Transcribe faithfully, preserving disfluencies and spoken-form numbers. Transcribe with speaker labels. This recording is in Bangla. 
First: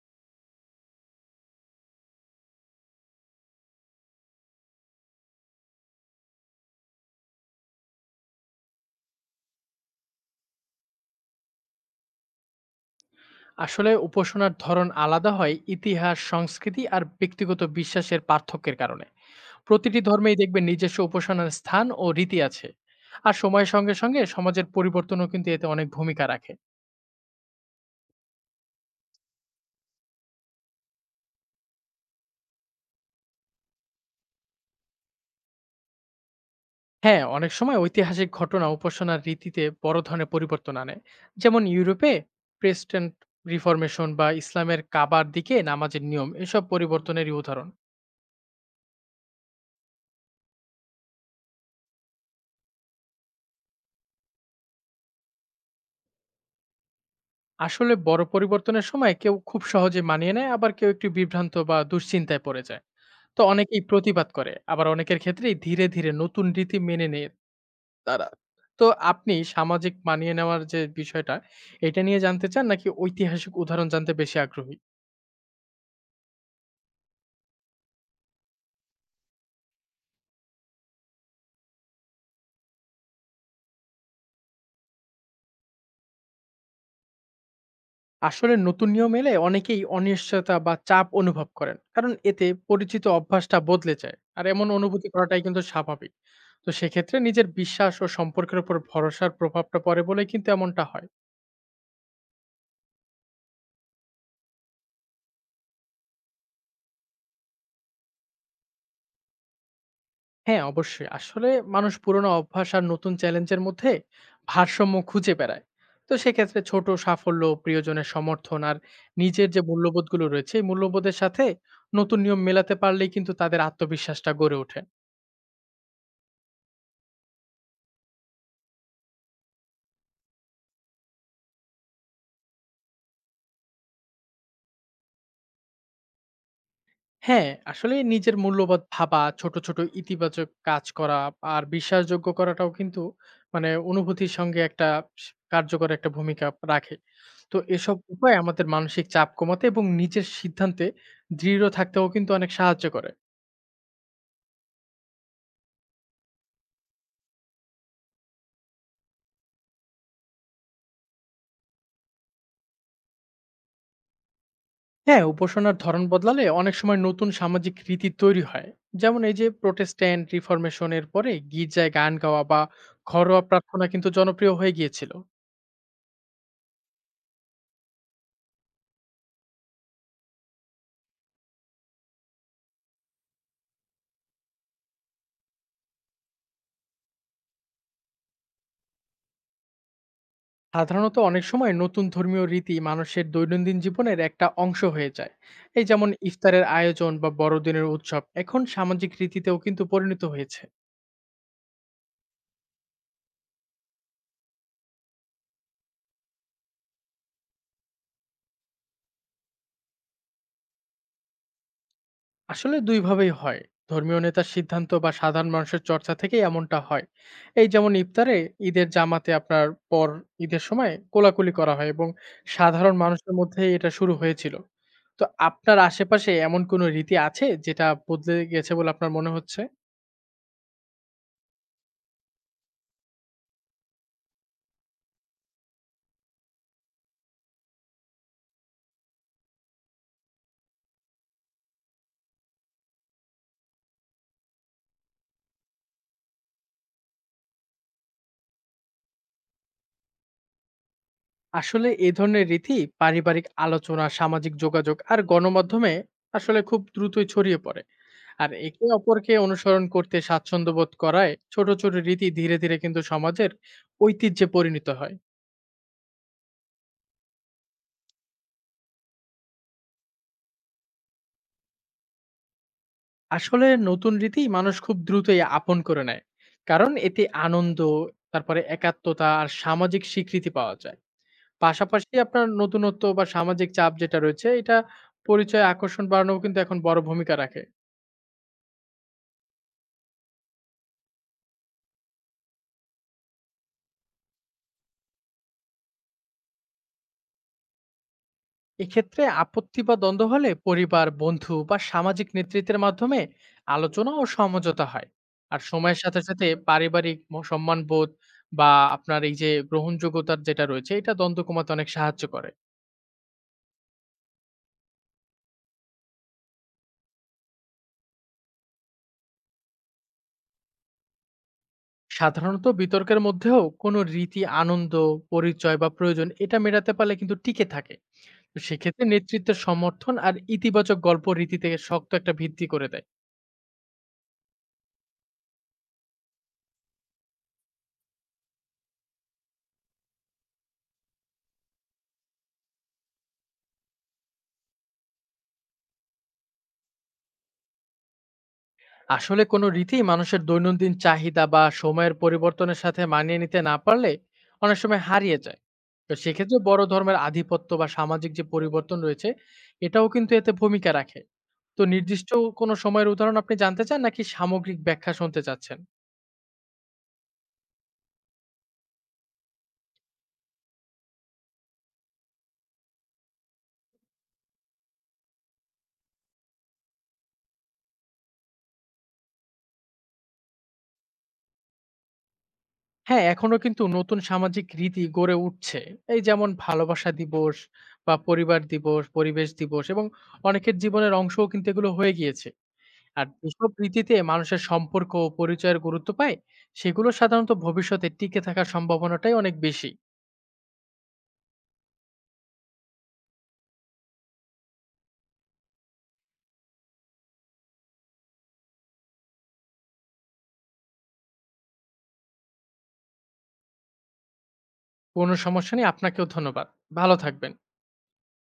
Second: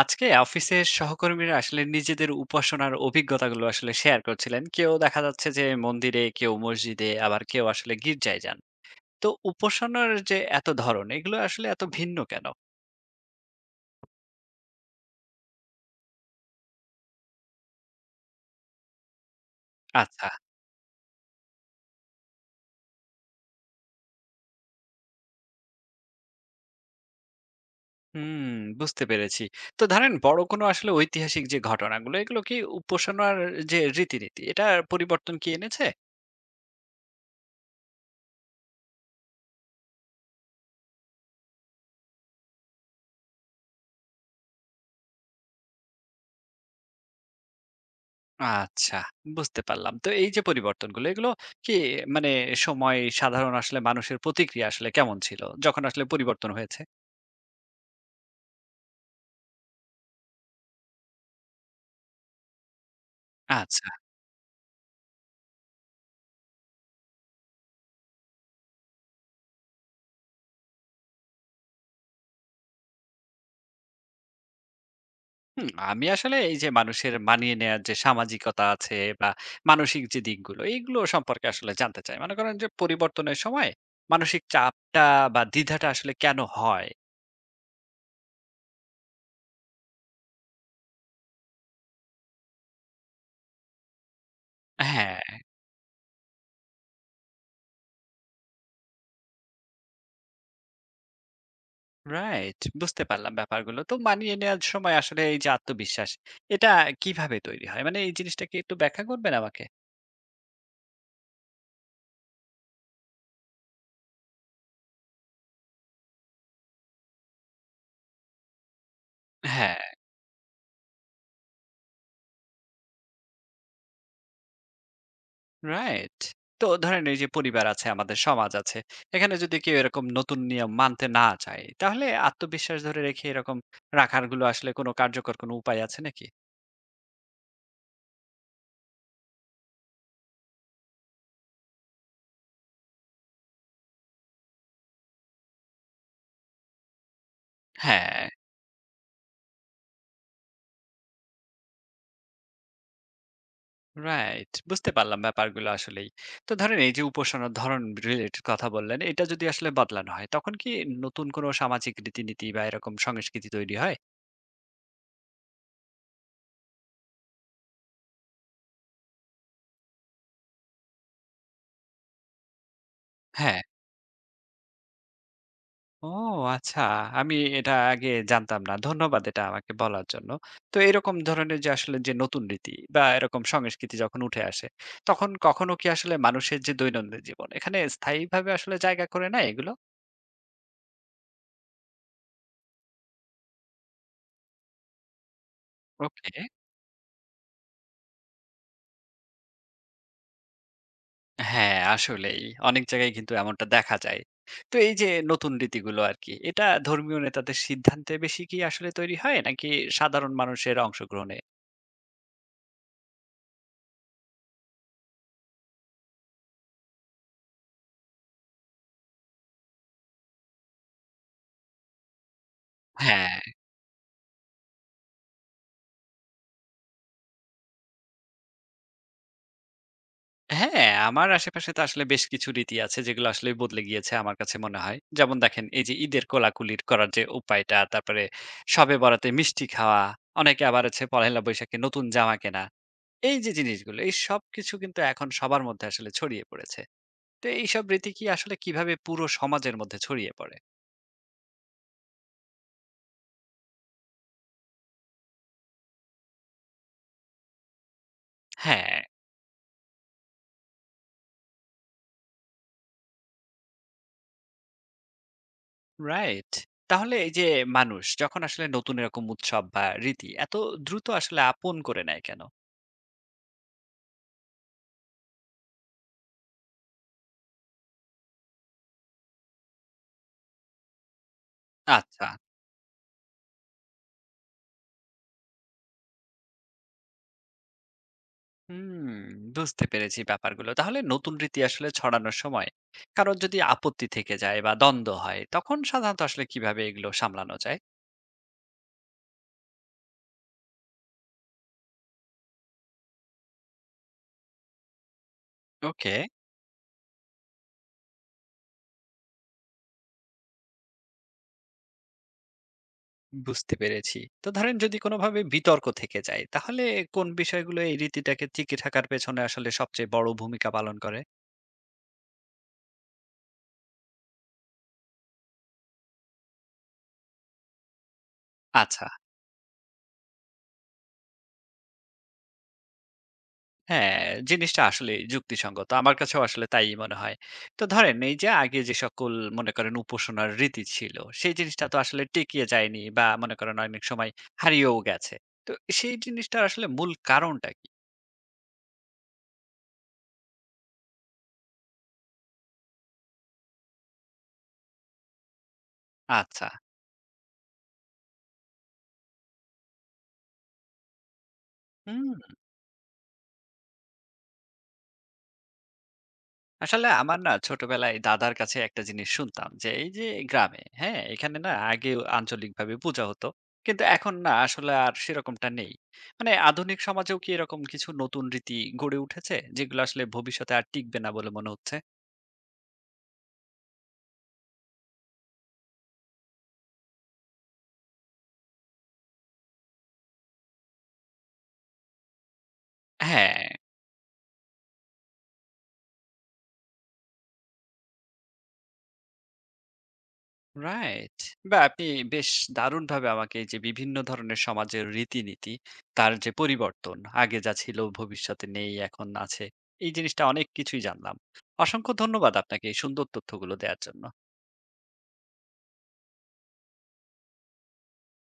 Speaker 1: আজকে অফিসের সহকর্মীরা আসলে নিজেদের উপাসনার অভিজ্ঞতাগুলো আসলে শেয়ার করছিলেন। কেউ দেখা যাচ্ছে যে মন্দিরে, কেউ মসজিদে, আবার কেউ আসলে গির্জায় যান। তো উপাসনার যে এত ধরন, এগুলো আসলে এত ভিন্ন কেন?
Speaker 2: আসলে উপাসনার ধরন আলাদা হয় ইতিহাস সংস্কৃতি আর ব্যক্তিগত বিশ্বাসের পার্থক্যের কারণে। প্রতিটি
Speaker 1: আচ্ছা।
Speaker 2: ধর্মেই দেখবেন নিজস্ব উপাসনার স্থান ও রীতি আছে। আর সময়ের সঙ্গে সঙ্গে সমাজের পরিবর্তনও কিন্তু এতে অনেক ভূমিকা রাখে।
Speaker 1: হুম। বুঝতে পেরেছি। তো ধরেন বড় কোনো আসলে ঐতিহাসিক যে ঘটনাগুলো, এগুলো কি উপাসনার যে রীতিনীতি, এটা পরিবর্তন কি এনেছে?
Speaker 2: হ্যাঁ, অনেক সময় ঐতিহাসিক ঘটনা উপাসনার রীতিতে বড় ধরনের পরিবর্তন আনে। যেমন ইউরোপে প্রেসিডেন্ট রিফর্মেশন বা ইসলামের কাবার দিকে নামাজের নিয়ম এসব পরিবর্তনেরই উদাহরণ।
Speaker 1: আচ্ছা, বুঝতে পারলাম। তো এই যে পরিবর্তনগুলো, এগুলো কি মানে সময় সাধারণ আসলে মানুষের প্রতিক্রিয়া আসলে কেমন ছিল যখন আসলে পরিবর্তন হয়েছে?
Speaker 2: আসলে বড় পরিবর্তনের সময় কেউ খুব সহজে মানিয়ে নেয়, আবার কেউ একটু বিভ্রান্ত বা দুশ্চিন্তায় পড়ে যায়। তো অনেকেই
Speaker 1: আচ্ছা।
Speaker 2: প্রতিবাদ করে। আবার অনেকের ক্ষেত্রেই ধীরে, ধীরে নতুন রীতি মেনে নেয় তারা। তো আপনি সামাজিক মানিয়ে নেওয়ার যে বিষয়টা, এটা নিয়ে জানতে চান নাকি ঐতিহাসিক উদাহরণ জানতে বেশি আগ্রহী?
Speaker 1: হুম, আমি আসলে এই যে মানুষের মানিয়ে নেয়ার যে সামাজিকতা আছে বা মানসিক যে দিকগুলো, এগুলো সম্পর্কে আসলে জানতে চাই। মনে করেন যে পরিবর্তনের সময় মানসিক চাপটা বা দ্বিধাটা আসলে কেন হয়?
Speaker 2: আসলে নতুন নিয়ম এলে অনেকেই অনিশ্চয়তা বা চাপ অনুভব করেন। কারণ এতে পরিচিত অভ্যাসটা বদলে যায়। আর এমন অনুভূতি
Speaker 1: হ্যাঁ,
Speaker 2: করাটাই কিন্তু স্বাভাবিক। তো সেক্ষেত্রে নিজের বিশ্বাস ও সম্পর্কের উপর ভরসার প্রভাবটা পড়ে বলেই কিন্তু এমনটা হয়।
Speaker 1: রাইট, বুঝতে পারলাম ব্যাপারগুলো। তো মানিয়ে নেয়ার সময় আসলে এই যে আত্মবিশ্বাস, এটা কিভাবে তৈরি হয়? মানে এই জিনিসটা কি একটু ব্যাখ্যা করবেন আমাকে?
Speaker 2: হ্যাঁ, অবশ্যই। আসলে মানুষ পুরোনো অভ্যাস আর নতুন চ্যালেঞ্জের মধ্যে ভারসাম্য খুঁজে বেড়ায়। তো সেক্ষেত্রে ছোট সাফল্য, প্রিয়জনের সমর্থন আর নিজের যে
Speaker 1: হ্যাঁ।
Speaker 2: মূল্যবোধগুলো রয়েছে, এই মূল্যবোধের সাথে নতুন নিয়ম মেলাতে পারলেই কিন্তু তাদের আত্মবিশ্বাসটা গড়ে ওঠে।
Speaker 1: রাইট। তো ধরেন এই যে পরিবার আছে, আমাদের সমাজ আছে। এখানে যদি কেউ এরকম নতুন নিয়ম মানতে না চায়, তাহলে আত্মবিশ্বাস ধরে রেখে এরকম রাখার গুলো আসলে কোনো কার্যকর কোনো উপায় আছে নাকি?
Speaker 2: হ্যাঁ, আসলে নিজের মূল্যবোধ ভাবা, ছোট, ছোট ইতিবাচক কাজ করা আর বিশ্বাসযোগ্য করাটাও কিন্তু মানে অনুভূতির সঙ্গে একটা স কার্যকর একটা ভূমিকা রাখে। তো এসব
Speaker 1: হ্যাঁ,
Speaker 2: উপায় আমাদের মানসিক চাপ কমাতে এবং নিজের সিদ্ধান্তে দৃঢ় থাকতেও কিন্তু অনেক সাহায্য করে।
Speaker 1: রাইট, বুঝতে পারলাম ব্যাপারগুলো আসলেই। তো ধরেন এই যে উপাসনার ধরন রিলেটেড কথা বললেন, এটা যদি আসলে বদলানো হয়, তখন কি নতুন কোনো সামাজিক রীতিনীতি বা এরকম সংস্কৃতি তৈরি হয়?
Speaker 2: হ্যাঁ, উপাসনার ধরন বদলালে অনেক সময় নতুন সামাজিক রীতি তৈরি হয়। যেমন এই যে প্রোটেস্ট্যান্ট রিফর্মেশন এর পরে গির্জায় গান গাওয়া বা ঘরোয়া
Speaker 1: হ্যাঁ।
Speaker 2: প্রার্থনা কিন্তু জনপ্রিয় হয়ে গিয়েছিল।
Speaker 1: ও, আচ্ছা। আমি এটা আগে জানতাম না। ধন্যবাদ এটা আমাকে বলার জন্য। তো এরকম ধরনের যে আসলে যে নতুন রীতি বা এরকম সংস্কৃতি যখন উঠে আসে, তখন কখনো কি আসলে মানুষের যে দৈনন্দিন জীবন, এখানে স্থায়ীভাবে আসলে জায়গা করে নেয় এগুলো?
Speaker 2: সাধারণত অনেক সময় নতুন ধর্মীয় রীতি মানুষের দৈনন্দিন জীবনের একটা অংশ হয়ে যায়। এই যেমন
Speaker 1: ওকে।
Speaker 2: ইফতারের আয়োজন বা বড়দিনের উৎসব এখন সামাজিক রীতিতেও কিন্তু পরিণত হয়েছে।
Speaker 1: হ্যাঁ, আসলেই। অনেক জায়গায় কিন্তু এমনটা দেখা যায়। তো এই যে নতুন রীতিগুলো আরকি, এটা ধর্মীয় নেতাদের সিদ্ধান্তে বেশি কি আসলে তৈরি হয় নাকি সাধারণ মানুষের অংশগ্রহণে?
Speaker 2: আসলে দুইভাবেই হয়, ধর্মীয় নেতার সিদ্ধান্ত বা সাধারণ মানুষের চর্চা থেকে এমনটা হয়। এই যেমন ইফতারে ঈদের জামাতে আপনার পর ঈদের সময় কোলাকুলি করা হয় এবং সাধারণ মানুষের
Speaker 1: হ্যাঁ।
Speaker 2: মধ্যে এটা শুরু হয়েছিল। তো আপনার আশেপাশে এমন কোনো রীতি আছে যেটা বদলে গেছে বলে আপনার মনে হচ্ছে?
Speaker 1: হ্যাঁ, আমার আশেপাশে তো আসলে বেশ কিছু রীতি আছে যেগুলো আসলে বদলে গিয়েছে আমার কাছে মনে হয়। যেমন দেখেন এই যে ঈদের কোলাকুলির করার যে উপায়টা, তারপরে শবে বরাতে মিষ্টি খাওয়া, অনেকে আবার হচ্ছে পহেলা বৈশাখে নতুন জামা কেনা। এই যে জিনিসগুলো, এই সবকিছু কিন্তু এখন সবার মধ্যে আসলে ছড়িয়ে পড়েছে। তো এইসব রীতি কি আসলে কিভাবে পুরো সমাজের মধ্যে ছড়িয়ে পড়ে?
Speaker 2: আসলে এই ধরনের রীতি পারিবারিক আলোচনা, সামাজিক যোগাযোগ আর গণমাধ্যমে আসলে খুব দ্রুতই ছড়িয়ে পড়ে। আর একে
Speaker 1: হ্যাঁ,
Speaker 2: অপরকে অনুসরণ করতে স্বাচ্ছন্দ্য বোধ করায় ছোট ছোট রীতি ধীরে ধীরে কিন্তু সমাজের ঐতিহ্যে পরিণত হয়।
Speaker 1: রাইট। তাহলে এই যে মানুষ যখন আসলে নতুন এরকম উৎসব বা রীতি এত দ্রুত আসলে আপন করে নেয় কেন?
Speaker 2: আসলে নতুন রীতি মানুষ খুব দ্রুতই আপন করে নেয়, কারণ এতে আনন্দ, তারপরে একাত্মতা আর সামাজিক স্বীকৃতি পাওয়া যায়। পাশাপাশি
Speaker 1: আচ্ছা।
Speaker 2: আপনার নতুনত্ব বা সামাজিক চাপ যেটা রয়েছে, এটা পরিচয় আকর্ষণ বাড়ানো কিন্তু এখন বড় ভূমিকা রাখে।
Speaker 1: হুম, বুঝতে পেরেছি ব্যাপারগুলো। তাহলে নতুন রীতি আসলে ছড়ানোর সময় কারোর যদি আপত্তি থেকে যায় বা দ্বন্দ্ব হয়, তখন সাধারণত আসলে কিভাবে এগুলো সামলানো যায়?
Speaker 2: এক্ষেত্রে আপত্তি বা দ্বন্দ্ব হলে পরিবার, বন্ধু বা সামাজিক নেতৃত্বের মাধ্যমে আলোচনা ও সমঝোতা হয়। আর সময়ের
Speaker 1: ওকে,
Speaker 2: সাথে সাথে পারিবারিক ম- সম্মানবোধ বা আপনার এই যে গ্রহণযোগ্যতার যেটা রয়েছে, এটা দ্বন্দ্ব কমাতে অনেক সাহায্য করে।
Speaker 1: বুঝতে পেরেছি। তো ধরেন যদি কোনোভাবে বিতর্ক থেকে যায়, তাহলে কোন বিষয়গুলো এই রীতিটাকে টিকে থাকার পেছনে আসলে সবচেয়ে বড় ভূমিকা পালন করে?
Speaker 2: সাধারণত বিতর্কের মধ্যেও কোনো রীতি আনন্দ, পরিচয় বা প্রয়োজন এটা মেটাতে পারলে কিন্তু টিকে থাকে। তো সেক্ষেত্রে
Speaker 1: আচ্ছা।
Speaker 2: নেতৃত্বের সমর্থন আর ইতিবাচক গল্প রীতিতে শক্ত একটা ভিত্তি করে দেয়।
Speaker 1: হ্যাঁ, জিনিসটা আসলেই যুক্তিসঙ্গত। আমার কাছেও আসলে তাই মনে হয়। তো ধরেন এই যে আগে যে সকল মনে করেন উপাসনার রীতি ছিল, সেই জিনিসটা তো আসলে টিকিয়ে যায়নি বা মনে করেন অনেক সময় হারিয়েও গেছে। তো সেই জিনিসটার আসলে মূল কারণটা কি?
Speaker 2: আসলে কোনো রীতি মানুষের দৈনন্দিন চাহিদা বা সময়ের পরিবর্তনের সাথে মানিয়ে নিতে না পারলে অনেক সময় হারিয়ে যায়। তো সেক্ষেত্রে
Speaker 1: আচ্ছা।
Speaker 2: বড় ধর্মের আধিপত্য বা সামাজিক যে পরিবর্তন রয়েছে, এটাও কিন্তু এতে ভূমিকা রাখে। তো নির্দিষ্ট
Speaker 1: হুম।
Speaker 2: কোনো সময়ের উদাহরণ আপনি জানতে চান নাকি সামগ্রিক ব্যাখ্যা শুনতে চাচ্ছেন?
Speaker 1: আসলে আমার না ছোটবেলায় দাদার কাছে একটা জিনিস শুনতাম যে এই যে গ্রামে, হ্যাঁ এখানে না আগে আঞ্চলিক ভাবে পূজা হতো, কিন্তু এখন না আসলে আর সেরকমটা নেই। মানে আধুনিক সমাজেও কি এরকম কিছু নতুন রীতি গড়ে উঠেছে যেগুলো আসলে ভবিষ্যতে আর টিকবে না বলে মনে হচ্ছে?
Speaker 2: হ্যাঁ, এখনো কিন্তু নতুন সামাজিক রীতি গড়ে উঠছে। এই যেমন ভালোবাসা দিবস বা পরিবার দিবস, পরিবেশ দিবস এবং অনেকের জীবনের অংশও কিন্তু এগুলো হয়ে গিয়েছে। আর
Speaker 1: হ্যাঁ,
Speaker 2: যেসব রীতিতে মানুষের সম্পর্ক ও পরিচয়ের গুরুত্ব পায়, সেগুলো সাধারণত ভবিষ্যতে টিকে থাকার সম্ভাবনাটাই অনেক বেশি।
Speaker 1: রাইট। বা আপনি বেশ দারুণ ভাবে আমাকে এই যে বিভিন্ন ধরনের সমাজের রীতিনীতি, তার যে পরিবর্তন, আগে যা ছিল, ভবিষ্যতে নেই, এখন আছে, এই জিনিসটা অনেক কিছুই জানলাম। অসংখ্য ধন্যবাদ আপনাকে এই সুন্দর তথ্যগুলো দেওয়ার জন্য।
Speaker 2: কোনো সমস্যা নেই, আপনাকেও ধন্যবাদ। ভালো থাকবেন।